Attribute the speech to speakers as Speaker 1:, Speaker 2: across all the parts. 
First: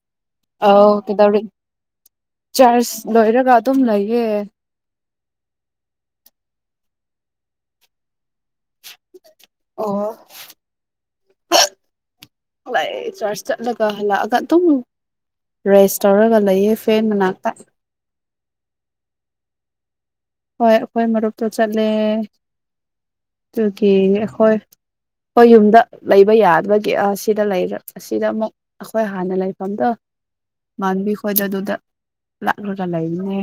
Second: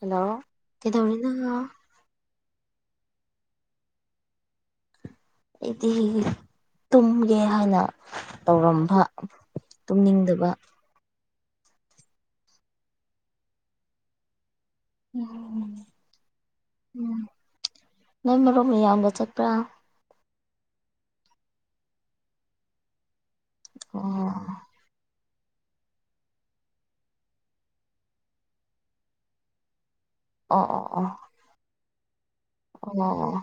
Speaker 1: hello
Speaker 2: ꯑꯧ
Speaker 1: ꯀꯩꯗꯧꯔꯤꯅꯣ
Speaker 2: ꯀꯩꯗꯧꯔꯤ ꯆꯥꯔꯖ ꯂꯣꯏꯔꯒ ꯑꯗꯨꯝ ꯂꯩꯌꯦ
Speaker 1: ꯑꯩꯗꯤ ꯇꯨꯝꯒꯦ ꯍꯥꯏꯅ ꯇꯧꯔꯝꯕ ꯇꯨꯝꯅꯤꯡꯗꯕ
Speaker 2: ꯂꯥꯛꯑ‌ꯦ ꯆꯥꯔꯖ ꯆꯠꯂꯒ ꯍꯜꯂꯛꯑꯒ ꯑꯗꯨ
Speaker 1: ꯎꯝ
Speaker 2: ꯔꯦꯁ ꯇꯧꯔꯒ ꯂꯩꯌꯦ ꯐꯦꯟ
Speaker 1: ꯎꯝ
Speaker 2: ꯃꯅꯥꯛꯇ
Speaker 1: ꯅꯣꯏ ꯃꯔꯨꯞ ꯃꯌꯥꯝꯒ ꯆꯠꯄ꯭ꯔꯥ
Speaker 2: ꯍꯣꯏ ꯑꯩꯈꯣꯏ ꯃꯔꯨꯞꯇꯨ ꯆꯠꯂꯦ ꯑꯗꯨꯒꯤ
Speaker 1: ꯑꯣ
Speaker 2: ꯑꯩꯈꯣꯏ ꯍꯣꯏ ꯌꯨꯝꯗ ꯂꯩꯕ ꯌꯥꯗꯕꯒꯤ ꯁꯤꯗ ꯂꯩꯔ ꯑꯁꯤꯗ ꯑꯃꯨꯛ ꯑꯩꯈꯣꯏ ꯍꯥꯟꯅ ꯂꯩꯐꯝꯗꯣ
Speaker 1: ꯑꯣ ꯑꯣ
Speaker 2: ꯃꯥꯟꯕꯤ ꯈꯣꯏꯗ ꯑꯗꯨꯗ ꯂꯥꯛꯂꯒ
Speaker 1: ꯑꯣ ꯑꯣ ꯑꯣ
Speaker 2: ꯂꯩꯕꯅꯦ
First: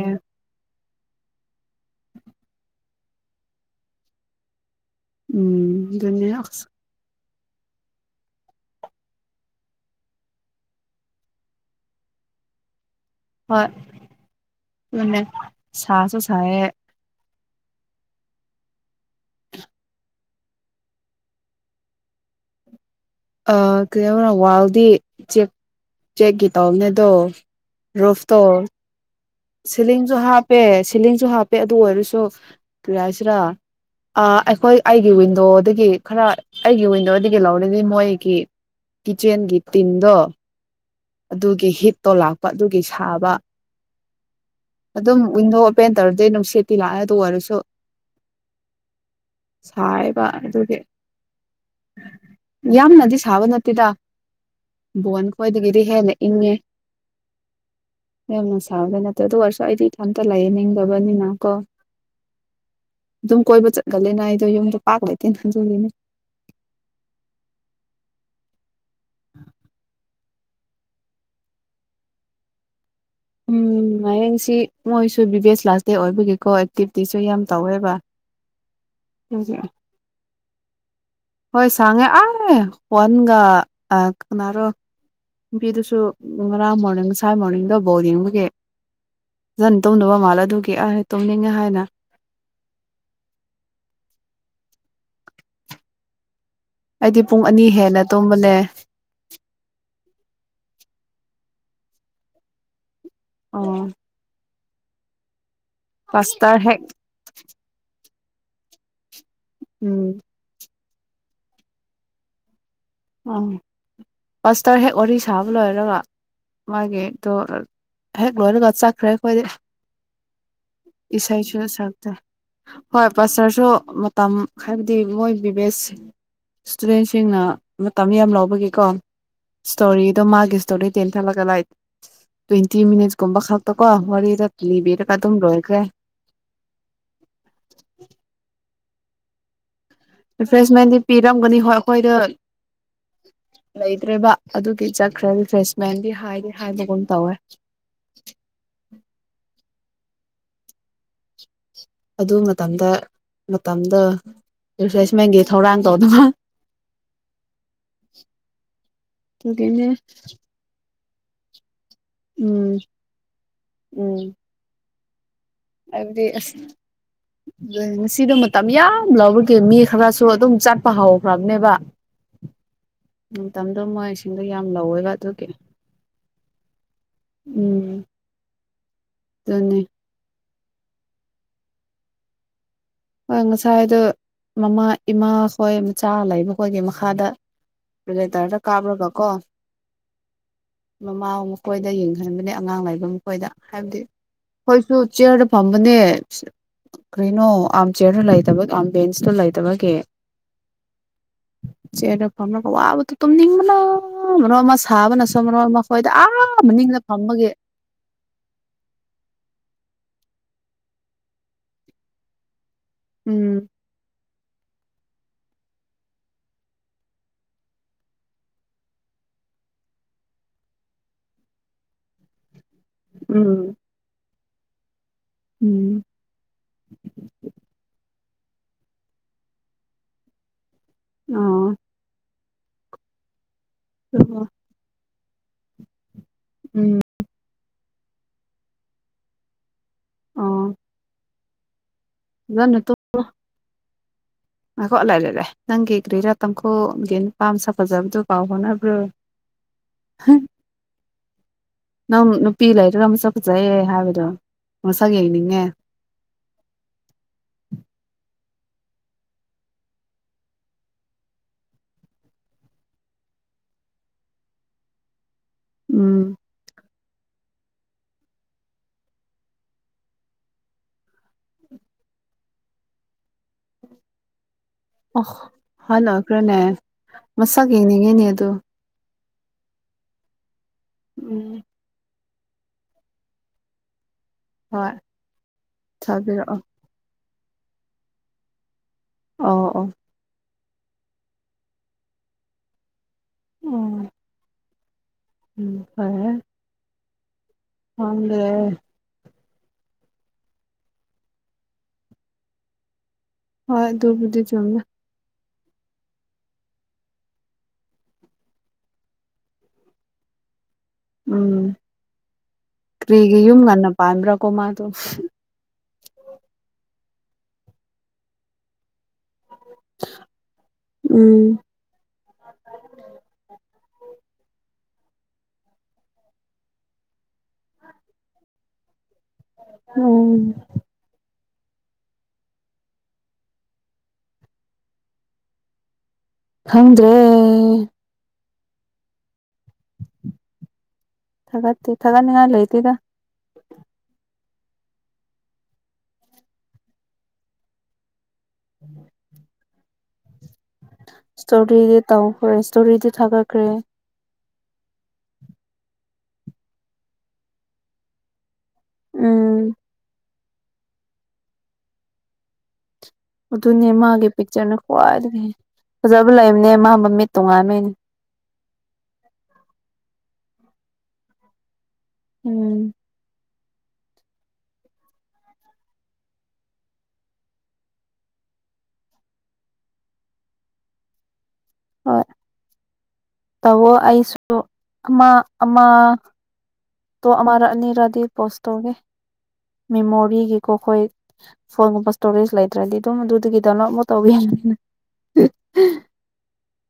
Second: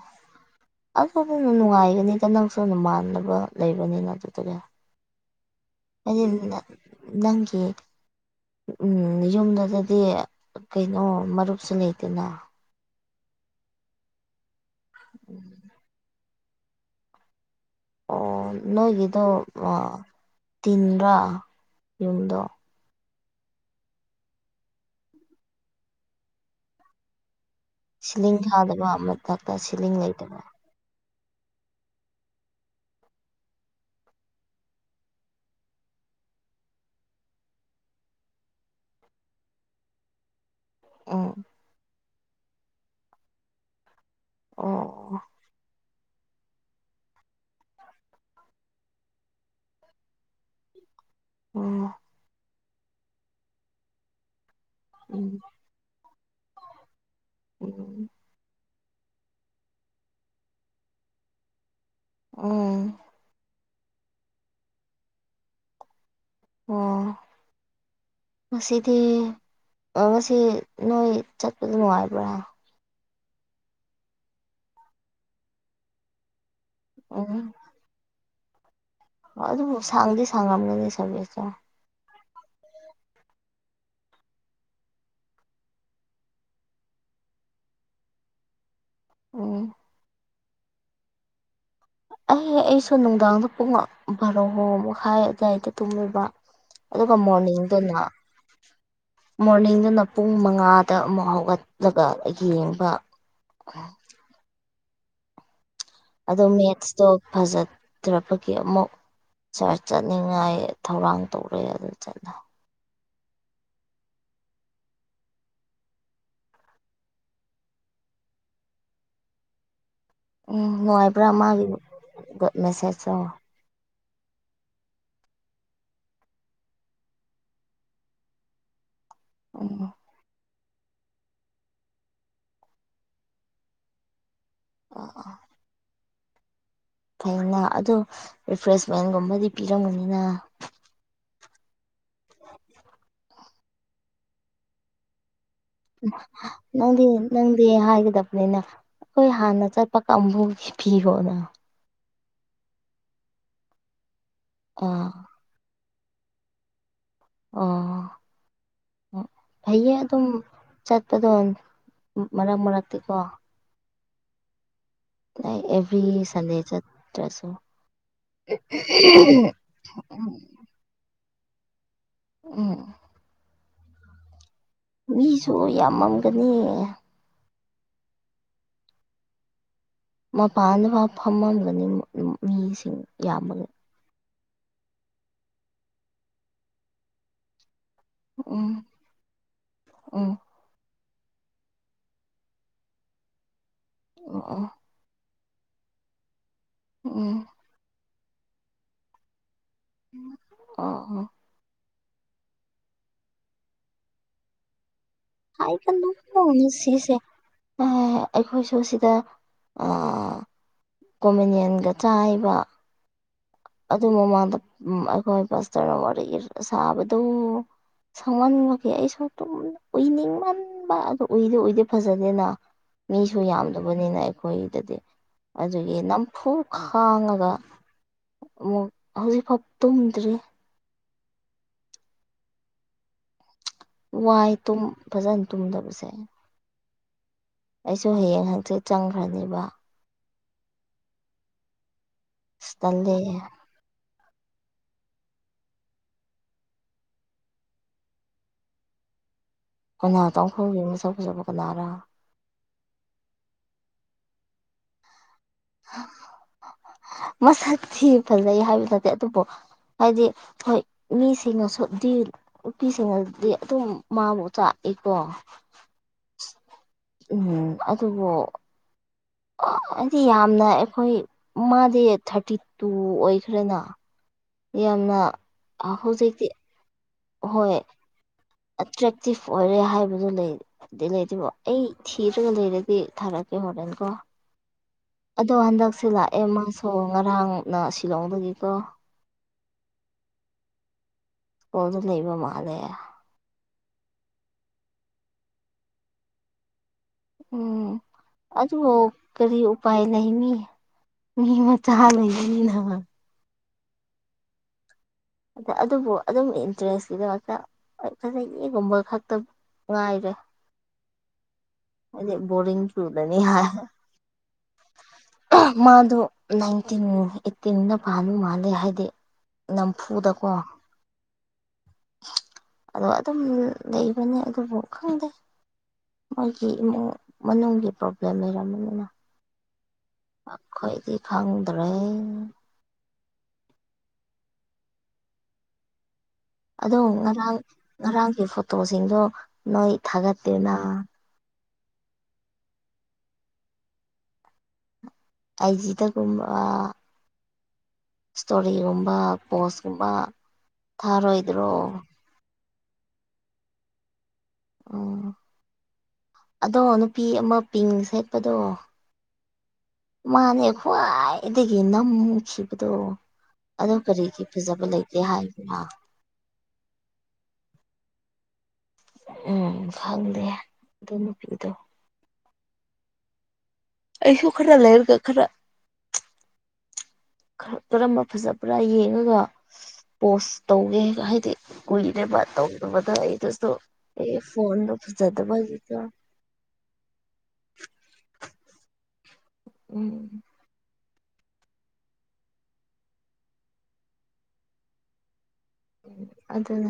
Speaker 1: ꯑꯗꯨꯗꯨꯅ ꯅꯨꯡꯉꯥꯏꯒꯅꯤꯗ ꯅꯪꯁꯨ ꯑꯗꯨ ꯃꯥꯟꯅꯕ ꯂꯩꯕꯅꯤꯅ ꯑꯗꯨꯗꯗꯤ
Speaker 2: ꯎꯝ ꯑꯗꯨꯅꯦ ꯑꯁ
Speaker 1: ꯅꯪꯒꯤ ꯎꯝ ꯌꯨꯝꯗꯨꯗꯗꯤ ꯀꯩꯅꯣ ꯃꯔꯨꯞꯁꯨ ꯂꯩꯇꯦꯅ
Speaker 2: ꯍꯣꯏ ꯑꯗꯨꯅꯦ ꯁꯥꯁꯨ ꯁꯥꯏꯌꯦ
Speaker 1: ꯑꯣ ꯅꯣꯏꯒꯤꯗꯣ ꯇꯤꯟꯔꯥ ꯌꯨꯝꯗꯣ
Speaker 2: ꯀꯩꯗꯧꯔ ꯋꯥꯜꯗꯤ ꯆꯦꯛ ꯆꯦꯛꯀꯤ ꯇꯧꯕꯅꯦ ꯑꯗꯣ ꯔꯨꯐꯇꯣ
Speaker 1: ꯁꯤꯂꯤꯡ ꯈꯥꯗꯕ
Speaker 2: ꯁꯤꯂꯤꯡꯁꯨ ꯍꯥꯞꯄꯦ ꯁꯤꯂꯤꯡꯁꯨ ꯍꯥꯞꯄꯦ ꯑꯗꯨ ꯑꯣꯏꯔꯁꯨ ꯀꯔꯤ ꯍꯥꯏꯁꯤꯔꯥ ꯑ ꯑꯩꯈꯣꯏ ꯑꯩꯒꯤ ꯋꯤꯟꯗꯣꯗꯒꯤ ꯈꯔ ꯑꯩꯒꯤ ꯋꯤꯟꯗꯣꯗꯒꯤ ꯂꯧꯔꯅꯤ ꯃꯣꯏꯒꯤ ꯀꯤꯆꯦꯟꯒꯤ ꯇꯤꯟꯗꯣ
Speaker 1: ꯎꯝ
Speaker 2: ꯑꯗꯨꯒꯤ ꯍꯤꯠꯇꯣ ꯂꯥꯛꯄ ꯑꯗꯨꯒꯤ ꯁꯥꯕ
Speaker 1: ꯑꯣ
Speaker 2: ꯑꯗꯨꯝ
Speaker 1: ꯑꯣ
Speaker 2: ꯋꯤꯟꯗꯣ ꯄꯦꯟ ꯇꯔꯗꯤ ꯅꯨꯡꯁꯤꯠꯇꯤ ꯂꯥꯛꯑ ꯑꯗꯨ ꯑꯣꯏꯔꯁꯨ ꯁꯥꯏꯑꯦꯕ ꯑꯗꯨꯒꯤ
Speaker 1: ꯑꯣ
Speaker 2: ꯌꯥꯝꯅꯗꯤ ꯁꯥꯕ ꯅꯠꯇꯦꯗ ꯕꯣꯟ
Speaker 1: ꯎꯝ
Speaker 2: ꯈꯣꯏꯗꯒꯤ ꯌꯥꯝꯅ ꯏꯪꯉꯦ
Speaker 1: ꯎꯝ
Speaker 2: ꯌꯥꯝꯅ ꯁꯥꯕ ꯅꯠꯇ꯭ꯔꯦ ꯑꯗꯨ ꯑꯣꯏꯔꯁꯨ ꯑꯩꯗꯤ ꯏꯇꯣꯝꯇ ꯂꯩꯅꯤꯡꯗꯕꯅꯤꯅ ꯀꯣ
Speaker 1: ꯑꫭ
Speaker 2: ꯑꯗꯨꯝ ꯀꯣꯏꯕ ꯆꯠꯀꯅꯤꯅ ꯑꯩꯗꯣ ꯌꯨꯝꯗ ꯄꯥꯛ ꯂꯩꯇꯦꯅ ꯑꯗꯨꯒꯤꯅꯤ
Speaker 1: ꯑꯣ ꯉꯥꯁꯤꯗꯤ ꯑꯗꯣ ꯉꯁꯤ ꯅꯣꯏ ꯆꯠꯄꯗ ꯅꯨꯡꯉꯥꯏꯕ꯭ꯔꯥ
Speaker 2: ꯎꯝ ꯅꯨꯡꯉꯥꯏꯌ‌ꯦ ꯉꯥꯁꯤ ꯃꯣꯏꯁꯨ ꯕꯤꯕꯤ ꯑꯦꯁ ꯂꯥꯁ ꯗꯦ ꯑꯣꯏꯕꯒꯤꯀꯣ ꯑꯦꯛꯇꯤꯚꯇꯤꯁꯨ
Speaker 1: ꯎꯝ
Speaker 2: ꯌꯥꯝ ꯇꯧꯋꯦꯕ
Speaker 1: ꯑꯣ
Speaker 2: ꯑꯗꯨꯒꯤ
Speaker 1: ꯑꯗꯨꯕꯨ ꯁꯥꯡꯗꯤ ꯁꯥꯡꯉꯝꯒꯅꯤ ꯁꯕꯖꯦꯛꯇꯣ
Speaker 2: ꯄꯩꯁꯥꯡꯉꯦ ꯑꯥꯔꯦ ꯋꯥꯟꯒ ꯑꯥ ꯀꯅꯥꯔꯣ ꯅꯨꯄꯤꯗꯨꯁꯨ ꯉꯥꯔꯥꯝ ꯃꯣꯔꯅꯤꯡ ꯉꯁꯥꯏ ꯃꯣꯔꯅꯤꯡꯗꯣ ꯕꯣꯜ ꯌꯦꯡꯕꯒꯤ
Speaker 1: ꯎꯝ
Speaker 2: ꯐꯖꯟ ꯇꯨꯝꯗꯕ ꯃꯥꯜꯂꯦ ꯑꯗꯨꯒꯤ ꯑꯏ ꯇꯧꯅꯤꯡꯉꯦ ꯍꯥꯏꯅ
Speaker 1: ꯑꯩ ꯑꯩꯁꯨ ꯅꯨꯡꯗꯥꯡꯗ ꯄꯨꯡ ꯕꯥꯔꯣꯍ ꯃꯈꯥꯏ ꯑꯗꯨꯋꯥꯏꯗ ꯇꯨꯝꯃꯨꯕ ꯑꯗꯨꯒ
Speaker 2: ꯑꯩꯗꯤ ꯄꯨꯡ ꯑꯅꯤ
Speaker 1: ꯃꯣꯔꯅꯤꯡꯗꯨꯅ
Speaker 2: ꯍꯦꯟꯅ ꯇꯨꯝꯕꯅꯦ
Speaker 1: ꯃꯣꯔꯅꯤꯡꯗꯅ ꯄꯨꯡ ꯃꯉꯥꯗ ꯑꯃꯨꯛ ꯍꯧꯒꯠꯂꯒ ꯌꯦꯡꯕ
Speaker 2: ꯑꯣ
Speaker 1: ꯑꯗꯣ
Speaker 2: ꯄꯥꯁꯇꯔ ꯍꯦꯛ
Speaker 1: ꯃꯦꯠꯁꯇꯣ ꯐꯖꯗ꯭ꯔꯕꯒꯤ ꯑꯃꯨꯛ ꯁꯥꯔ
Speaker 2: ꯎꯝ
Speaker 1: ꯆꯠꯅꯤꯡꯉꯥꯏ ꯊꯧꯔꯥꯡ ꯇꯧꯔꯦ ꯑꯗꯨ ꯆꯠꯂ
Speaker 2: ꯎꯝ ꯄꯁꯇꯔ ꯍꯦꯛ ꯋꯥꯔꯤ ꯁꯥꯕ ꯂꯣꯏꯔꯒ ꯃꯥꯒꯤꯗꯣ ꯍꯦꯛ ꯂꯣꯏꯔꯒ ꯆꯠꯈ꯭ꯔꯦ ꯑꯩꯈꯣꯏꯗꯤ
Speaker 1: ꯎꯝ ꯅꯨꯡꯉꯥꯏꯕ꯭ꯔꯥ
Speaker 2: ꯏꯁꯩꯁꯨ
Speaker 1: ꯃꯥꯒꯤ
Speaker 2: ꯁꯛꯇ ꯍꯣꯏ
Speaker 1: ꯃꯦꯁꯦꯖꯇꯣ
Speaker 2: ꯄꯥꯁꯇ꯭ꯔꯁꯨ ꯃꯇꯝ ꯍꯥꯏꯕꯗꯤ ꯃꯣꯏꯕꯤ ꯕꯦꯁ ꯏꯁꯇꯨꯗꯦꯟꯁꯤꯡꯅ ꯃꯇꯝ ꯌꯥꯝ ꯂꯧꯕꯒꯤꯀꯣ
Speaker 1: ꯎꯝ
Speaker 2: ꯁꯇꯣꯔꯤꯗꯣ ꯃꯥꯒꯤꯁ ꯇꯣꯂꯤ ꯇꯦꯟ ꯊꯂꯒ ꯂꯥꯏ ꯇꯋꯦꯟꯇꯤ ꯃꯤꯠ ꯈꯥꯛꯇꯥ ꯀꯣ ꯋꯥꯔꯤꯗ ꯂꯤꯕꯤꯔ ꯀꯥ ꯑꯗꯨꯝ ꯂꯣꯏꯒ꯭ꯔꯦ
Speaker 1: ꯐꯩꯅ ꯑꯗꯣ ꯔꯤꯐ꯭ꯔꯦꯁꯃꯦꯟꯒꯨꯝꯕꯗꯤ ꯄꯤꯔꯝꯒꯅꯤꯅꯥ
Speaker 2: ꯔꯤꯐ꯭ꯔꯦꯁꯃꯦꯟꯗꯤ ꯄꯤꯔꯝꯒꯅꯤ ꯍꯣꯏ ꯑꯩꯈꯣꯏꯗ ꯂꯩꯇ꯭ꯔꯦꯕ ꯑꯗꯨꯒꯤ ꯆꯠꯈ꯭ꯔ ꯔꯤꯐ꯭ꯔꯦꯁ
Speaker 1: ꯅꯪꯗꯤ ꯅꯪꯗꯤ ꯍꯥꯏꯗꯕꯅꯤꯅ ꯑꯩꯈꯣꯏ ꯍꯥꯟꯅ ꯆꯠꯄ ꯀꯥꯡꯕꯨꯒꯤ ꯐꯤꯔꯣꯅ
Speaker 2: ꯑꯗꯨ ꯃꯇꯝꯗ ꯃꯇꯝꯗ
Speaker 1: ꯑꯥ
Speaker 2: ꯔꯤꯐ꯭ꯔꯦꯁꯃꯦꯟꯒꯤ ꯊꯧꯔꯥꯡ ꯇꯧꯅꯕ
Speaker 1: ꯑꯣ
Speaker 2: ꯑꯗꯨꯒꯤꯅꯦ
Speaker 1: ꯐꯩꯌꯦ ꯑꯗꯨꯝ ꯆꯠꯄꯗꯣ ꯃꯔꯛ
Speaker 2: ꯎꯝ
Speaker 1: ꯃꯔꯛꯇꯤꯀꯣ
Speaker 2: ꯎꯝ
Speaker 1: ꯑꯦꯚ꯭ꯔꯤ
Speaker 2: ꯍꯥꯏꯕꯗꯤ
Speaker 1: ꯁꯟꯗꯦ
Speaker 2: ꯑꯁ
Speaker 1: ꯆꯠꯇ꯭ꯔꯁꯨ
Speaker 2: ꯉꯥꯁꯤꯗ ꯃꯇꯝ ꯌꯥꯝ ꯂꯧꯕꯒꯤ ꯃꯤ ꯈꯔꯁꯨ ꯑꯗꯨꯝ ꯆꯠꯄ ꯍꯧꯈ꯭ꯔꯕꯅꯦꯕ
Speaker 1: ꯎꯝ
Speaker 2: ꯎꯝ ꯇꯝ [unintelligible] ꯑꯗꯨ ꯌꯥꯝ ꯂꯧꯋꯦ
Speaker 1: ꯃꯤꯁꯨ ꯌꯥꯝꯃꯝꯒꯅꯤ
Speaker 2: ꯎꯝ ꯆꯅꯤ
Speaker 1: ꯃꯄꯥꯟꯗꯥꯐꯎ ꯐꯝꯃꯝꯒꯅꯤ [unintelligible] ꯃꯤꯁꯤꯡ
Speaker 2: ꯍꯣꯏ
Speaker 1: ꯌꯥꯝꯕꯒꯤ
Speaker 2: ꯉꯁꯥꯏꯗꯣ ꯃꯃꯥ ꯏꯃꯥ ꯍꯣꯏ ꯃꯆꯥ ꯂꯩꯕꯈꯣꯏꯒꯤ ꯃꯈꯥꯗ ꯄ꯭ꯔꯣꯖꯦꯛꯇ꯭ꯔꯗ
Speaker 1: ꯎꯝ
Speaker 2: ꯀꯥꯕꯔꯒꯀꫭ
Speaker 1: ꯎꯝ
Speaker 2: ꯃꯃꯥ ꯃꯈꯣꯏꯗ ꯌꯦꯡꯍꯟꯕꯅꯦ ꯑꯉꯥꯡ ꯂꯩꯕ ꯃꯈꯣꯏꯗ ꯍꯥꯏꯕꯗꯤ
Speaker 1: [unintelligible]
Speaker 2: ꯑꯗꯨ ꯆꯤꯌꯔꯗ ꯐꯝꯕꯅꯦ
Speaker 1: ꯎꯝ
Speaker 2: ꯀꯩꯅꯣ ꯆꯤꯌꯔꯗꯨ ꯂꯩꯇꯕ ꯗꯨꯑꯝ ꯕꯦꯟꯁꯇꯨ ꯂꯩꯇꯕꯒꯤ
Speaker 1: ꯑꯣ ꯑꯣ
Speaker 2: ꯆꯦꯔꯗ ꯐꯝꯔꯒꯥ ꯋꯥꯕꯗꯨ ꯇꯨꯝꯅꯤꯡꯕꯅ ꯃꯔꯣ ꯑꯃ ꯁꯥꯕꯅꯁꯨ ꯃꯔꯣꯟ ꯑꯃ ꯑꯥꯈꯣꯏꯗ ꯑꯥ ꯃꯅꯤꯡꯗ ꯐꯝꯃꯒꯦ
Speaker 1: ꯑꯥ ꯑꯩꯈꯣꯏꯁꯨ ꯁꯤꯗ ꯑꯥ ꯀꯣꯃꯦꯅꯤꯌꯟꯒ ꯆꯥꯏꯕ
Speaker 2: ꯎꯝ
Speaker 1: ꯑꯗꯨ ꯃꯃꯥꯡꯗ ꯑ ꯑꯩꯈꯣꯏ ꯄꯁꯇꯔꯅ ꯋꯥꯔꯤ ꯁꯥꯕꯗꯨ ꯁꯥꯡꯃꯟꯕꯒꯤ ꯑꯩꯁꯨ ꯑꯗꯨꯨꯝ ꯎꯏꯅꯤꯡꯃꯟꯕ ꯑꯗꯨ ꯎꯏꯗꯤ ꯎꯏꯗꯦ ꯐꯖꯗꯦꯅ ꯃꯤꯁꯨ
Speaker 2: ꯎꯝ
Speaker 1: ꯌꯥꯝꯗꯕꯅꯤꯅ ꯑꯩꯈꯣꯏꯗꯗꯤ ꯑꯗꯨꯒꯤ
Speaker 2: ꯎꯝ
Speaker 1: ꯅꯝꯐꯨ ꯈꯥꯡꯉꯒ ꯑꯃꯨꯛ ꯍꯧꯖꯤꯛꯐꯥꯎ ꯇꯨꯝꯗ꯭ꯔꯤ
Speaker 2: ꯑꯣ
Speaker 1: ꯋꯥꯏ ꯇꯨꯝ ꯐꯖꯅ ꯇꯨꯝꯗꯕꯁꯦ
Speaker 2: ꯎꯝ
Speaker 1: ꯑꯩꯁꯨ ꯍꯌꯦꯡ ꯍꯪꯆꯤꯠ ꯆꯪꯈ꯭ꯔꯅꯦꯕ
Speaker 2: ꯑꯣ ꯐꯖꯅ ꯇꯨꯝ
Speaker 1: ꯏꯁꯇꯂꯦ
Speaker 2: ꯉꯥꯏꯈꯣ ꯂꯩꯔꯦ ꯔꯦꯂꯦ ꯅꯪꯒꯤ ꯀ꯭ꯔꯤꯔꯥ ꯇꯥꯡꯈꯨꯜꯒꯤ ꯅꯨꯄꯥ ꯃꯁꯛ ꯐꯖꯕꯗꯨ ꯄꯥꯎ ꯐꯥꯎꯅꯕ꯭ꯔꯣ
Speaker 1: ꯀꯣꯏꯅ ꯇꯈꯨꯜꯒꯤ ꯃꯁꯛ ꯐꯖꯕ ꯀꯅꯥꯔꯥ
Speaker 2: ꯅꯪ ꯅꯨꯄꯤ ꯂꯩꯔꯒ ꯃꯁꯛ ꯐꯖꯩꯑꯦ ꯍꯥꯏꯕꯗꯣ ꯃꯁꯛ ꯌꯦꯡꯅꯤꯡꯉꯦ
Speaker 1: ꯃꯁꯛ ꯊꯤ ꯐꯖꯩ ꯍꯥꯏꯕ ꯅꯠꯇꯦ ꯑꯗꯨꯕꯨ ꯍꯥꯏꯗꯤ ꯍꯣꯏ ꯃꯤꯁꯤꯡꯅꯁꯨꯗꯤ ꯅꯨꯄꯤꯁꯤꯡꯅꯗꯤ ꯑꯗꯨꯝ ꯃꯥꯕꯨ ꯆꯥꯛꯏꯀꯣ
Speaker 2: ꯎꯝ
Speaker 1: ꯎꯝ ꯑꯗꯨꯕꯨ ꯑꯩꯗꯤ ꯌꯥꯝꯅ ꯑꯩꯈꯣꯏ ꯃꯥꯗꯤ ꯊꯥꯔꯇꯤ ꯇꯨ ꯑꯣꯏꯈ꯭ꯔꯦꯅ ꯌꯥꯝꯅ
Speaker 2: ꯑꯣ
Speaker 1: ꯑ
Speaker 2: ꯑꯍꯟ
Speaker 1: ꯍꯧꯖꯤꯛꯇꯤ
Speaker 2: ꯑꯣꯏꯈ꯭ꯔꯦꯅꯦ ꯃꯁꯛ
Speaker 1: ꯍꯣꯏ
Speaker 2: ꯌꯦꯡꯅꯤꯉꯦꯅꯦ ꯑꯗꯨ
Speaker 1: ꯑꯦꯇ꯭ꯔꯦꯛꯇꯤꯞ ꯑꯣꯏꯔꯦ ꯍꯥꯏꯕꯗꯨ ꯂꯩ ꯗꯤꯂꯩ ꯑꯗꯨꯕꯨ
Speaker 2: ꯎꯝ
Speaker 1: ꯑꯩ ꯊꯤꯔꯒ ꯂꯩꯔꯗꯤ ꯊꯥꯔꯛꯀꯦ ꯍꯣꯔꯦꯟꯀꯣ
Speaker 2: ꯍꯣꯏ
Speaker 1: ꯑꯗꯣ ꯍꯟꯗꯛꯁꯦ ꯂꯥꯛꯑꯦ
Speaker 2: ꯊꯥꯕꯤꯔꯛꯑꯣ
Speaker 1: ꯃꯥꯁꯨ ꯉꯔꯥꯡꯅ ꯁꯤꯂꯣꯡꯗꯒꯤꯀꯣ
Speaker 2: ꯑꯣ ꯑꯣ
Speaker 1: ꯀꯣꯜꯗ ꯂꯩꯕ ꯃꯥꯜꯂꯦ
Speaker 2: ꯎꯝ ꯎꯝ ꯐꯔꯦ
Speaker 1: ꯎꯝ
Speaker 2: ꯈꯪꯗꯦ
Speaker 1: ꯑꯗꯨ ꯀꯔꯤ ꯎꯄꯥꯏ ꯂꯩꯅꯤ ꯃꯤ ꯃꯆꯥ ꯂꯩꯕꯅꯤꯅ
Speaker 2: ꯍꯣꯏ ꯑꯗꯨꯕꯨꯗꯤ ꯆꯨꯝꯃꯦ
Speaker 1: ꯑ ꯑꯗꯨꯕꯨ ꯑꯗꯨꯝ ꯏꯟꯇꯔꯦꯁꯀꯤꯗꯃꯛꯇ ꯐꯖꯅ ꯏꯒꯨꯝꯕ ꯈꯛꯇ ꯉꯥꯏꯔꯦ
Speaker 2: ꯎꯝ
Speaker 1: ꯍꯥꯏꯗꯤ ꯕꯣꯔꯤꯡ ꯆꯨꯗꯅꯤ
Speaker 2: ꯀꯔꯤꯒꯤ ꯌꯨꯝ
Speaker 1: ꯍꯥꯏ
Speaker 2: ꯉꯟꯅ ꯄꯥꯟꯕꯔꯥꯀꯣ ꯃꯥꯗꯣ
Speaker 1: ꯃꯥꯗꯣ ꯅꯥꯏꯟꯇꯤꯟ ꯑꯦꯠꯇꯤꯟꯗ ꯄꯥꯜꯕ ꯃꯥꯜꯂꯦ ꯍꯥꯏꯗꯤ ꯅꯝꯐꯨꯗꯀꯣ
Speaker 2: ꯎꯝ
Speaker 1: ꯑꯗꯣ ꯑꯗꯨꯝ ꯂꯩꯕꯅꯦ ꯑꯗꯨꯕꯨ ꯈꯪꯗꯦ ꯃꯣꯏꯒꯤ ꯏꯃꯨꯡ ꯃꯅꯨꯡꯒꯤ ꯄ꯭ꯔꯣꯕ꯭ꯂꯦꯝ ꯂꯩꯔꯝꯃꯅꯤꯅ
Speaker 2: ꯎꯝ
Speaker 1: ꯈꯣꯏꯗꯤ ꯈꯪꯗ꯭ꯔꯦ ꯑꯗꯣ
Speaker 2: ꯈꯪꯗ꯭ꯔꯦ
Speaker 1: ꯉꯔꯥꯡ ꯉꯔꯥꯡꯒꯤ ꯐꯣꯇꯣꯁꯤꯡꯗꯣ ꯅꯣꯏ ꯊꯥꯒꯠꯇꯦꯅꯥ
Speaker 2: ꯊꯥꯒꯠꯇꯦ ꯊꯥꯒꯠꯅꯤꯡꯉꯥꯏ ꯂꯩꯇꯦꯗ
Speaker 1: ꯑꯥꯏꯖꯤꯗꯒꯨꯝꯕ ꯏꯁꯇꯣꯔꯤꯒꯨꯝꯕ ꯄꯣꯁꯀꯨꯝꯕ ꯊꯥꯔꯣꯏꯗ꯭ꯔꯣ
Speaker 2: ꯏꯁꯇꯣꯔꯤꯗꯤ ꯇꯧꯈ꯭ꯔꯦ ꯏꯁꯇꯣꯔꯤꯗꯤ ꯊꯥꯒꯠꯈ꯭ꯔꯦ
Speaker 1: ꯑꯣ ꯑꯗꯣ ꯅꯨꯄꯤ ꯑꯃ ꯄꯤꯡ ꯁꯦꯠꯄꯗꯣ
Speaker 2: ꯎꯝ
Speaker 1: ꯃꯥꯅꯦ ꯈ꯭ꯋꯥꯏꯗꯒꯤ ꯅꯝꯃꯨꯈꯤꯕꯗꯣ
Speaker 2: ꯑꯗꯨꯅꯦ ꯃꯥꯒꯤ ꯄꯤꯛꯆꯔꯅ ꯈ꯭ꯋꯥꯏꯗꯒꯤ
Speaker 1: ꯍꯥꯏꯕ꯭ꯔꯥ
Speaker 2: ꯐꯖꯕ ꯂꯩꯕꯅꯦ ꯃꯥꯥ ꯃꯃꯤꯠ ꯇꯣꯉꯥꯟꯕꯩꯅꯦ
Speaker 1: ꯎꯝ ꯁꯪꯗꯦ ꯑꯗꯨ ꯅꯨꯄꯤꯗꯣ
Speaker 2: ꯎꯝ
Speaker 1: ꯑꯩꯁꯨ ꯈꯔ ꯂꯩꯔꯒ ꯈꯔ ꯀꯔꯝꯕ ꯐꯖꯕꯔꯥ ꯌꯦꯡꯉꯒ ꯄꯣꯁ ꯇꯧꯒꯦꯒ ꯍꯥꯏꯗꯤ
Speaker 2: ꯍꯣꯏ
Speaker 1: ꯀꯣꯏꯔꯦꯕ ꯇꯧꯗꯕꯗ ꯑꯩꯗꯁꯨ
Speaker 2: ꯇꯧꯋꯣ ꯑꯩꯁꯨ
Speaker 1: ꯑꯩ ꯐꯣꯟꯗꯣ ꯐꯖꯥꯗꯕꯒꯤꯀꯣ
Speaker 2: ꯇꯣ ꯑꯃꯔ ꯑꯅꯤꯔꯗꯤ ꯄꯣꯁ ꯇꯧꯒꯦ
Speaker 1: ꯎꯝ
Speaker 2: ꯃꯦꯃꯣꯔꯤꯒꯤꯀꯣ ꯈꯣꯏ ꯐꯣꯟꯒꯨꯝꯕ ꯏꯁꯇꯣꯔꯦꯖ ꯂꯩꯇ꯭ꯔꯗꯤ ꯑꯗꯨꯝ ꯑꯗꯨꯗꯒꯤ ꯗꯃ‌ꯛ ꯃꯣꯇꯧꯕꯤ ꯌꯥꯝꯃꯅꯤ
Speaker 1: ꯎꯝ ꯑꯗꯨꯅꯦ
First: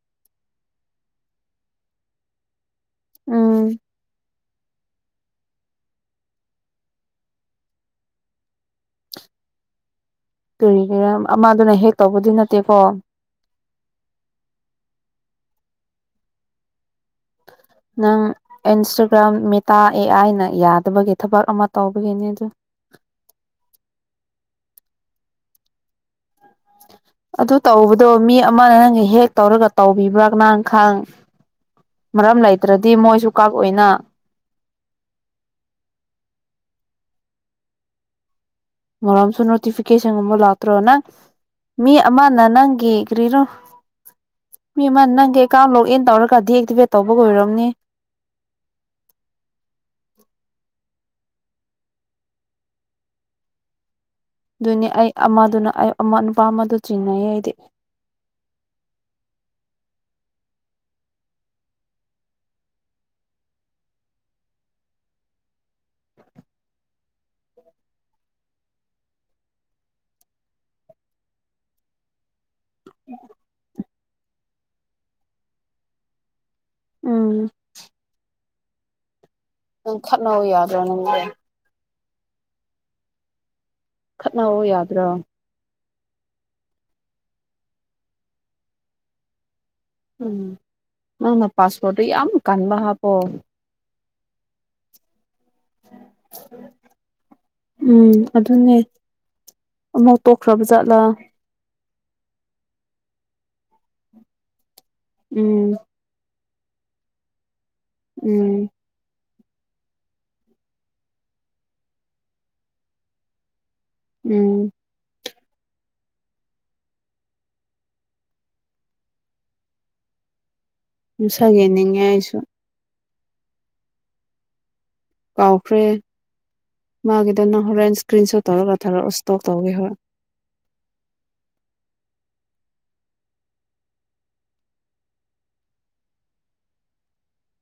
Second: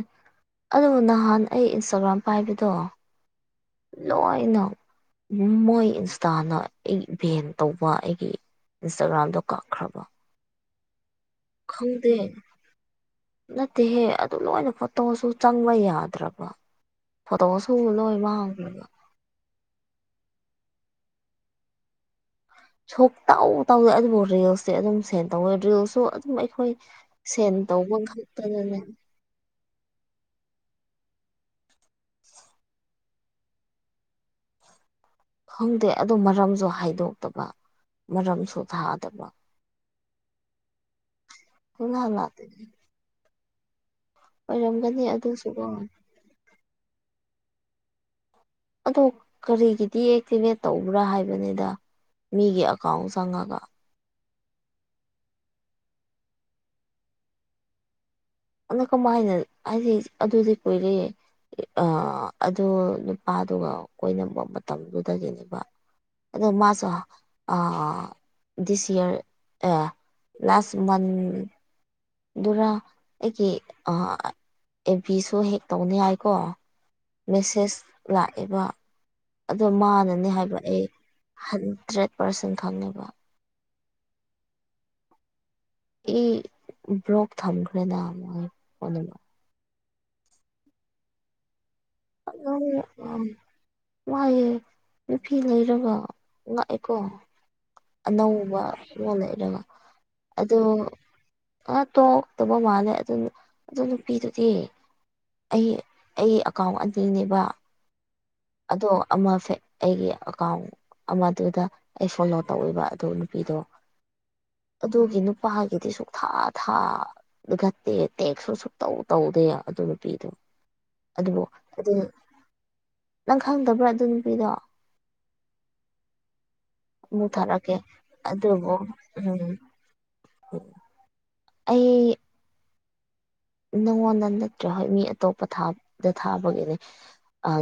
Speaker 1: ꯑꯗꯨꯕꯨ ꯅꯍꯥꯟ ꯑꯩ ꯏꯟꯁꯇꯥꯒ꯭ꯔꯥꯝ ꯄꯥꯏꯕꯗꯣ
Speaker 2: ꯎꯝ
Speaker 1: ꯂꯣꯏꯅ ꯃꯣꯏ ꯏꯟꯁꯇꯥꯅ ꯑꯩꯒꯤ ꯚꯦꯟ ꯇꯧꯕ ꯑꯩꯒꯤ ꯏꯟꯁꯇꯥꯒ꯭ꯔꯥꯝꯗꯣ ꯀꯛꯈ꯭ꯔꯕ
Speaker 2: ꯀꯔꯤꯒꯤꯔ ꯑꯃꯥꯗꯨꯅ ꯍꯦꯛ
Speaker 1: ꯈꯪꯗꯦ
Speaker 2: ꯇꯧꯕꯗꯤ ꯅꯠꯇꯦꯀꯣ
Speaker 1: ꯅꯠꯇꯦꯍꯦ ꯑꯗꯨꯝ ꯂꯣꯏꯅ ꯐꯣꯇꯣꯁꯨ ꯆꯪꯕ ꯌꯥꯗ꯭ꯔꯕ ꯐꯣꯠꯇꯣꯁꯨ
Speaker 2: ꯅꯪ ꯏꯟꯁꯇꯒ꯭ꯔꯥꯝ ꯃꯤꯇꯥ ꯑꯦ ꯑꯥꯏꯅ ꯌꯥꯗꯕꯒꯤ ꯊꯕꯛ ꯑꯃ ꯇꯧꯕꯒꯤꯅꯦ ꯑꯗꯨ
Speaker 1: ꯁꯣꯛꯇꯧ ꯇꯧꯗ ꯑꯗꯨꯕꯨ ꯔꯤꯜꯁꯇꯤ ꯑꯗꯨꯝ ꯁꯦꯟ ꯇꯧꯋꯦ ꯔꯤꯜꯁꯁꯨ ꯑꯗꯨꯝ ꯑꯩꯈꯣꯏ ꯁꯦꯟ
Speaker 2: ꯑꯗꯨ
Speaker 1: ꯇꯧꯕ
Speaker 2: ꯇꯧꯕꯗꯣ ꯃꯤ ꯑꯃꯅ
Speaker 1: ꯈꯛꯇꯅꯅꯦ
Speaker 2: ꯅꯪꯒꯤ ꯍꯦꯛ ꯇꯧꯔꯒ ꯇꯧꯕꯤꯕ꯭ꯔꯥ ꯃꯅ ꯈꯥꯡ ꯃꯔꯝ ꯂꯩꯇ꯭ꯔꯗꯤ ꯃꯣꯏꯁꯨ ꯀꯛꯑꯣꯏꯅ
Speaker 1: ꯈꯪꯗꯦ ꯑꯗꯣ ꯃꯔꯝꯖꯨ ꯍꯥꯏꯗꯣꯛꯇꯕ ꯃꯔꯝ ꯁꯨꯐ
Speaker 2: ꯃꯔꯝꯁꯨ ꯅꯣꯇꯤꯐꯤꯀꯦꯁꯟꯒꯨꯕ ꯂꯇ꯭ꯔꯣ ꯅꯪ ꯃꯤ
Speaker 1: ꯁꯨꯡꯂꯥ
Speaker 2: ꯑꯃꯅ
Speaker 1: ꯂꯥꯛꯇꯦ
Speaker 2: ꯅꯪꯒꯤꯒ꯭ꯔꯤꯔꯣ ꯃꯤ ꯑꯃ
Speaker 1: ꯑꯣꯏꯔꯝꯒꯅꯤ
Speaker 2: ꯅꯪꯒꯤ
Speaker 1: ꯑꯗꯨꯁꯨꯀꯣ
Speaker 2: ꯑꯦꯀꯥꯎꯟ ꯂꯣꯛ ꯏꯟ ꯇꯧꯔꯒ ꯗꯤ ꯑꯦꯛꯇꯤꯚꯦꯠ ꯇꯧꯕꯒ ꯑꯣꯏꯔꯝꯅꯤ
Speaker 1: ꯑꯗꯣ ꯀꯔꯤꯒꯤ ꯗꯤꯑꯦꯛꯇꯤꯚꯦꯠ ꯇꯧꯕ꯭ꯔꯥ ꯍꯥꯏꯕꯅꯤꯗ ꯃꯤꯒꯤ ꯑꯦꯀꯥꯎꯟ ꯆꯪꯉꯒ
Speaker 2: ꯗꯨꯅꯦ ꯑꯩ ꯑꯃꯗꯨꯅ ꯑꯩ ꯑꯃ ꯅꯨꯄꯥ ꯑꯃꯗꯨ ꯆꯤꯡꯅꯩꯌꯦ ꯑꯩꯗꯤ
Speaker 1: ꯑꯅ ꯀꯃꯥꯏꯅ ꯍꯥꯏꯗꯤ ꯑꯗꯨꯗꯤ ꯀꯨꯏꯔꯦꯌꯦ ꯑ ꯑꯗꯨ ꯅꯨꯄꯥꯗꯨꯒ ꯀꯣꯏꯅ ꯃꯇꯝꯗꯨꯗꯒꯤꯅꯦꯕ ꯑꯗꯣ ꯃꯥꯁꯨ ꯑ ꯗꯤꯁ ꯑꯤꯌꯔ ꯑ ꯂꯥꯁ ꯃꯟ ꯗꯨꯔꯥ ꯑꯩꯒꯤ ꯑ ꯑꯦꯕꯤꯁꯨ ꯍꯦꯛ ꯇꯧꯅꯤ ꯌꯥꯏꯀꯣ
Speaker 2: ꯎꯝ
Speaker 1: ꯃꯦꯁꯦꯁ ꯂꯥꯛꯑꯦꯕ ꯑꯗꯣ
Speaker 2: ꯅꯪ
Speaker 1: ꯃꯥꯅꯅꯦ
Speaker 2: ꯈꯠꯅꯧ
Speaker 1: ꯍꯥꯏꯕ
Speaker 2: ꯌꯥꯗ꯭ꯔꯣ
Speaker 1: ꯑꯩ
Speaker 2: ꯅꯪꯗꯤ
Speaker 1: ꯍꯟꯗ꯭ꯔꯦꯠ ꯄꯥꯔꯁꯦꯟ ꯈꯪꯉꯦꯕ
Speaker 2: ꯈꯠꯅꯧꯑꯣ ꯌꯥꯗ꯭ꯔꯣ
Speaker 1: ꯏ ꯕ꯭ꯔꯣꯛ ꯊꯝꯈ꯭ꯔꯦ ꯅꯍꯥꯃꯨꯛ ꯐꯣꯟꯅꯝꯕꯔ
Speaker 2: ꯎꯝ ꯅꯪꯅ ꯄꯥꯁꯄꯣꯔꯠꯇꯣ ꯌꯥꯝ ꯀꯟꯕ ꯍꯥꯞꯄꯣ
Speaker 1: ꯃꯥꯌꯦ ꯅꯨꯄꯤ ꯂꯩꯔꯕ ꯉꯛꯑꯦꯀꯣ
Speaker 2: ꯎꯝ
Speaker 1: ꯑꯅꯧꯕ
Speaker 2: ꯑꯗꯨꯅꯦ
Speaker 1: ꯑꯃ ꯂꯩꯔꯕ
Speaker 2: ꯑꯃꯨꯛ
Speaker 1: ꯑꯗꯣ
Speaker 2: ꯇꯣꯛꯈ꯭ꯔꯕ ꯖꯥꯠꯂꯥ
Speaker 1: ꯑ ꯇꯣꯛꯇꯕ ꯃꯥꯜꯂꯦ ꯑꯗꯨ ꯅꯨ ꯑꯗꯨ ꯅꯨꯄꯤꯗꯨꯗꯤ ꯑꯩ
Speaker 2: ꯎꯝ
Speaker 1: ꯑꯩ ꯑꯀꯥꯎ ꯑꯅꯤꯅꯦꯕ
Speaker 2: ꯎꯝ
Speaker 1: ꯑꯗꯣ ꯑꯃ ꯐꯦꯛ ꯑꯩꯒꯤ ꯑꯦꯀꯥꯎꯟ ꯑꯃꯗꯨꯗ ꯑꯩ ꯐꯣꯂꯣ ꯇꯧꯋꯕ ꯑꯗꯨ ꯅꯨꯄꯤꯗꯣ
Speaker 2: ꯎꯝ
Speaker 1: ꯑꯗꯨꯒꯤ ꯅꯨꯄꯥꯒꯤꯗꯤ ꯁꯨꯛꯊꯥ ꯊꯥ ꯑꯗꯨ ꯇꯦꯛ ꯇꯦꯛꯁꯨ ꯁꯨ ꯇꯧ ꯇꯧꯗꯦ ꯑꯗꯨ ꯅꯨꯄꯤꯗꯣ ꯑꯗꯨꯕꯨ
Speaker 2: ꯅꯨꯡꯁꯥ
Speaker 1: ꯑꯗꯨ
Speaker 2: ꯌꯦꯡꯅꯤꯡꯉꯦ ꯑꯩꯁꯨ
Speaker 1: ꯅꯪ ꯈꯪꯗꯕ꯭ꯔꯥ ꯑꯗꯨ ꯅꯨꯄꯤꯗꯣ
Speaker 2: ꯀꯥꯎꯈ꯭ꯔꯦ
Speaker 1: ꯑꯃꯨꯛ
Speaker 2: ꯃꯥꯒꯤꯗꫭ ꯅꯪ
Speaker 1: ꯊꯥꯔꯛꯀꯦ
Speaker 2: ꯍꯣꯔꯦꯟ ꯏꯁꯀ꯭ꯔꯤꯟ ꯁꯣꯠ
Speaker 1: ꯑꯗꯨꯕꯨ
Speaker 2: ꯇꯧꯔꯒ ꯊꯥꯔꯛꯑꯣ
Speaker 1: ꯎꯝ
Speaker 2: ꯏꯁꯇꯣꯛ ꯇꯧꯒꯦ ꯍꯣꯏ
Speaker 1: [inaudible] ꯑꯩ ꯅꯉꯣꯟꯗ ꯅꯠꯇ꯭ꯔꯥ ꯍꯣꯏ ꯃꯤ ꯑꯇꯣꯞꯄꯥꯗ ꯊꯥꯕꯒꯤꯅꯦ ꯑ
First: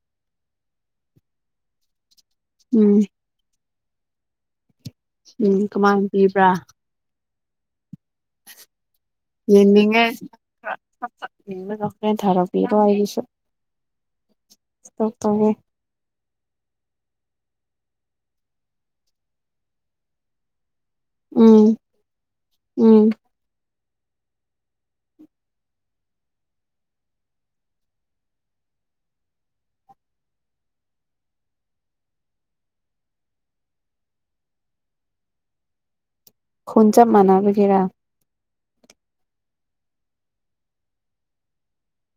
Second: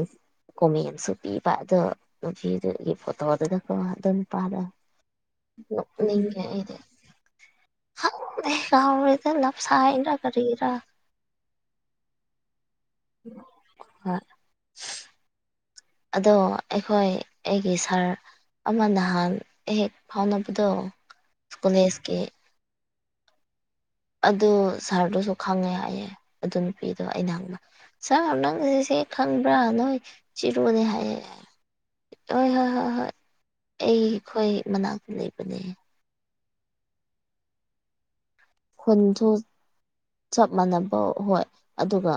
Speaker 1: ꯀꯣꯃꯦꯟꯁꯨ ꯄꯤꯕ ꯑꯗꯨ ꯅꯨꯄꯤꯗꯨꯒꯤ
Speaker 2: ꯎꯝ
Speaker 1: ꯐꯣꯇꯣꯗꯨꯗ ꯀꫭ ꯑꯗꯨ ꯅꯨꯄꯥꯗꫭ
Speaker 2: ꯎꯝ ꯀꯃꯥꯏꯅ
Speaker 1: ꯅꫭꯛꯅꯤꯡꯉꯦ
Speaker 2: ꯄꯤꯕ꯭ꯔꯥ
Speaker 1: ꯑꯩꯗꯤ ꯈꯪꯗꯦ ꯀꯥꯎꯔꯦꯗ
Speaker 2: ꯌꯦꯡꯅꯤꯡꯉꯦ
Speaker 1: ꯂꯞꯁꯥꯏꯔ ꯀꯔꯤꯔꯥ
Speaker 2: [unintelligible]
Speaker 1: ꯍꯣꯏ
Speaker 2: ꯇꯦꯛ ꯇꯧꯒꯦ
Speaker 1: ꯑꯗꯣ ꯑꯩꯈꯣꯏ ꯑꯩꯒꯤ ꯁꯥꯔ ꯑꯃ ꯅꯍꯥꯟ ꯍꯦꯛ ꯐꯥꯎꯅꯕꯗꯣ
Speaker 2: ꯎꯝ
Speaker 1: ꯀꯣꯂꯦꯖꯀꯤ
Speaker 2: ꯎꯝ
Speaker 1: ꯑꯗꯨ ꯁꯥꯔꯗꯨꯁꯨ ꯈꯪꯉꯦ ꯍꯥꯏꯌꯦ ꯑꯗꯨ ꯅꯨꯄꯤꯗꯣ ꯍꯪꯕꯗ ꯁꯥꯔ ꯅꯪ ꯁꯤ ꯁꯦ ꯈꯪꯕ꯭ꯔꯥ ꯅꯣꯏ ꯆꯤꯔꯨꯅꯦ ꯍꯥꯏꯌꯦ ꯍꯣꯏ ꯍꯣꯏ ꯍꯣꯏ ꯍꯣꯏ ꯑꯩ ꯑꯩꯈꯣꯏ ꯃꯅꯥꯛꯇ ꯂꯩꯕꯅꯦ
Speaker 2: ꯈꯣꯟ ꯆꯞ ꯃꯟꯅꯥꯕ ꯒꯦꯔꯥ
Speaker 1: ꯈꯨꯟꯁꯨ ꯆꯞ ꯃꯥꯟꯅꯕ ꯍꯣꯏ ꯑꯗꯨꯒ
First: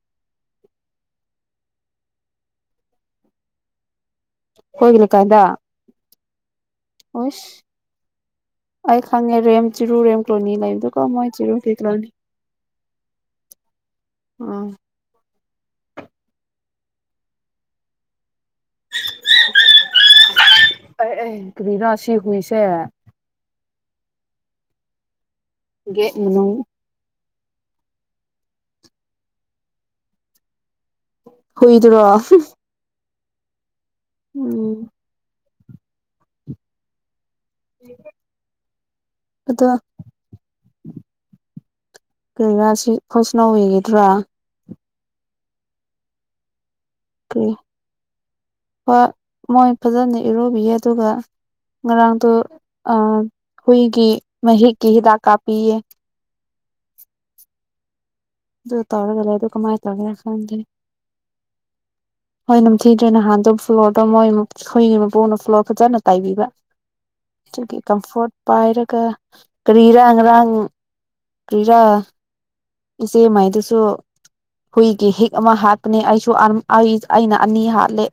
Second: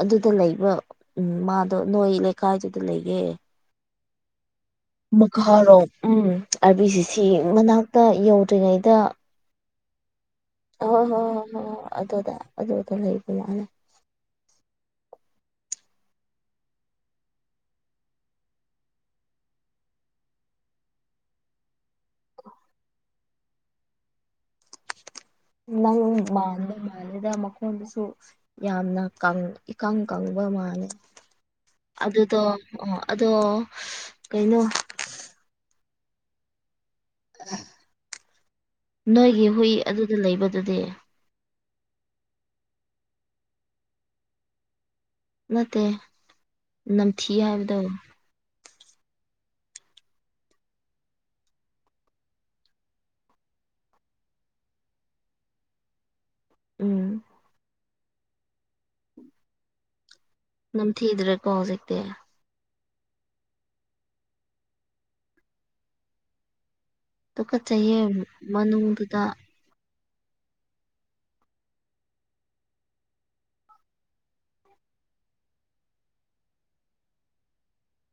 Speaker 1: ꯑꯗꯨꯗ ꯂꯩꯕ ꯎꯝ ꯃꯥꯗꯣ ꯅꯣꯏ ꯂꯩꯀꯥꯏꯗꯨꯗ ꯂꯩꯒꯦ
Speaker 2: ꯑꯩꯈꯣꯏꯒꯤ ꯂꯩꯀꯥꯏꯗ
Speaker 1: ꯃꯈꯥꯔꯣꯝ ꯎꯝ ꯑꯥꯔꯕꯤꯁꯤ ꯁꯤ ꯃꯅꯥꯛꯇ ꯌꯧꯗ꯭ꯔꯤꯉꯩꯗ
Speaker 2: ꯉꯦꯔꯦꯝ ꯆꯤꯔꯨꯔꯦꯝ
Speaker 1: ꯍꯣꯏ ꯍꯣꯏ ꯍꯣꯏ ꯍꯣꯏ ꯑꯗꯨꯗ ꯑꯗꯨꯗ ꯂꯩꯕ ꯌꯥꯅꯤ
Speaker 2: ꯎꯝ ꯑꯩ ꯑꯧ ꯀꯔꯤꯔ ꯁꯤ ꯍꯨꯏꯁꯦ
Speaker 1: ꯅꯪ
Speaker 2: ꯒꯦꯠ
Speaker 1: ꯃꯥꯟꯕ
Speaker 2: ꯃꯅꯨꯡ
Speaker 1: ꯃꯥꯟꯂꯦꯗ ꯃ ꯑꯩꯣꯟꯗꯁꯨ ꯌꯥꯝꯅ ꯀꯪ ꯏꯀꯪ ꯀꯪꯕ ꯃꯥꯜꯂꯦ
Speaker 2: ꯍꯨꯏꯗꯨꯔꯣ
Speaker 1: ꯑꯗꯨꯗꯣ ꯑꯣ ꯑꯗꯣ ꯀꯩꯅꯣ
Speaker 2: ꯎꯝ
Speaker 1: ꯅꯣꯏꯒꯤ ꯍꯨꯏ ꯑꯗꯨꯗ ꯂꯩꯕꯗꯨꯗꯤ
Speaker 2: ꯀꯩꯔꯥꯁꯤ ꯐꯣꯁꯅꯧ ꯑꯣꯏꯒꯗ꯭ꯔꯥ
Speaker 1: ꯅꯠꯇꯦ ꯅꯝꯊꯤ
Speaker 2: ꯀꯔꯤ
Speaker 1: ꯍꯥꯏꯕꯗꯣ
Speaker 2: ꯍꯣꯏ ꯃꯣꯏ ꯐꯖꯅ ꯏꯔꯨꯕꯤꯌꯦ ꯑꯗꯨꯒ ꯉꯔꯥꯡꯗꯣ ꯑ ꯍꯨꯏꯒꯤ ꯃꯍꯤꯛꯀꯤ ꯍꯤꯗꯥꯛ ꯀꯥꯞꯄꯤꯌꯦ
Speaker 1: ꯎꯝ
Speaker 2: ꯑꯗꯨ ꯇꯧꯔꯒ ꯂ ꯩꯕꯗꯨ ꯀꯃꯥꯥꯏ ꯇꯧꯒꯦ ꯈꯪꯗꯦ
Speaker 1: ꯅꯝꯊꯤꯗ꯭ꯔꯦꯀꯣ ꯍꯧꯖꯤꯛꯇꯤ
Speaker 2: ꯍꯣꯏ ꯅꯤꯡꯊꯤꯗ꯭ꯔꯦ ꯅꯍꯥꯟꯗꯣ ꯐ꯭ꯂꯣꯔꯗꯣ ꯃꯣꯏ ꯑꯩꯈꯣꯏꯒꯤ ꯃꯄꯨꯅ ꯐ꯭ꯂꯣꯔ ꯐꯖꯅ ꯇꯥꯏꯕꯤꯕ ꯑꯗꯨꯒꯤ
Speaker 1: ꯇꯨꯀꯠꯆꯩꯌꯦ
Speaker 2: ꯀꯝꯐꯣꯔꯠ ꯄꯥꯏꯔꯒ
Speaker 1: ꯃꯅꯨꯡꯗꯨꯗ
Speaker 2: ꯀꯔꯤꯔꯪ ꯉꯔꯥꯡ ꯀꯔꯤꯔꯥ ꯏꯆꯦ ꯃꯥꯏꯗꯨꯁꯨ ꯍꯨꯏꯒꯤ ꯍꯤꯛ ꯑꯃ ꯍꯥꯞꯄꯅꯦ ꯑꯩꯁꯨ ꯑꯩ ꯑꯩꯅ ꯑꯅꯤ ꯍꯥꯠꯂꯦ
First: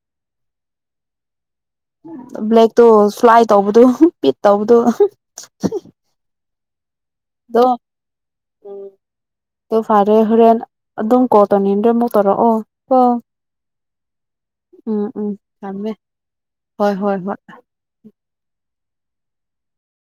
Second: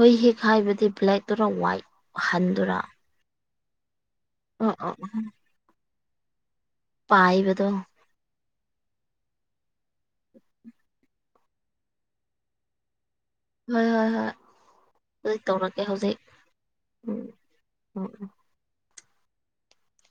Speaker 1: ꯍꯣꯏ ꯍꯦꯛ ꯍꯥꯏꯕꯗꯤ ꯕ꯭ꯂꯦꯗꯨꯔ ꯋꯥꯏꯠ ꯍꯟꯗꯨꯔꯥ
Speaker 2: ꯕ꯭ꯂꯦꯛꯇꯣ ꯁ꯭ꯂꯥꯏ ꯇꯧꯕꯗꯨ ꯄꯤꯠ
Speaker 1: ꯑꯣ
Speaker 2: ꯇꯧꯕꯗꯨꯣ
Speaker 1: ꯑꯣ ꯄꯥꯏꯕꯗꯣ
Speaker 2: ꯎ ꯐꯔꯦ ꯍꯔꯦꯟ ꯑꯗꯨꯝ ꯀꯣ ꯇꯅꯤꯗꯦ ꯃꯨ ꯇꯧꯔꯣꯑꯣ ꯑꯣ ꯑꯣ
Speaker 1: ꯍꯣꯏ ꯍꯣꯏ ꯍꯣꯏ ꯍꯧ ꯇꯧꯔꯛꯀꯦ
Speaker 2: ꯊꯝꯃꯦ
Speaker 1: ꯍꯧꯖꯤꯛ
Speaker 2: ꯍꯣꯏ ꯍꯣꯏ
Speaker 1: ꯎꯝ
Speaker 2: ꯍꯣꯏ
Speaker 1: ꯎꯝ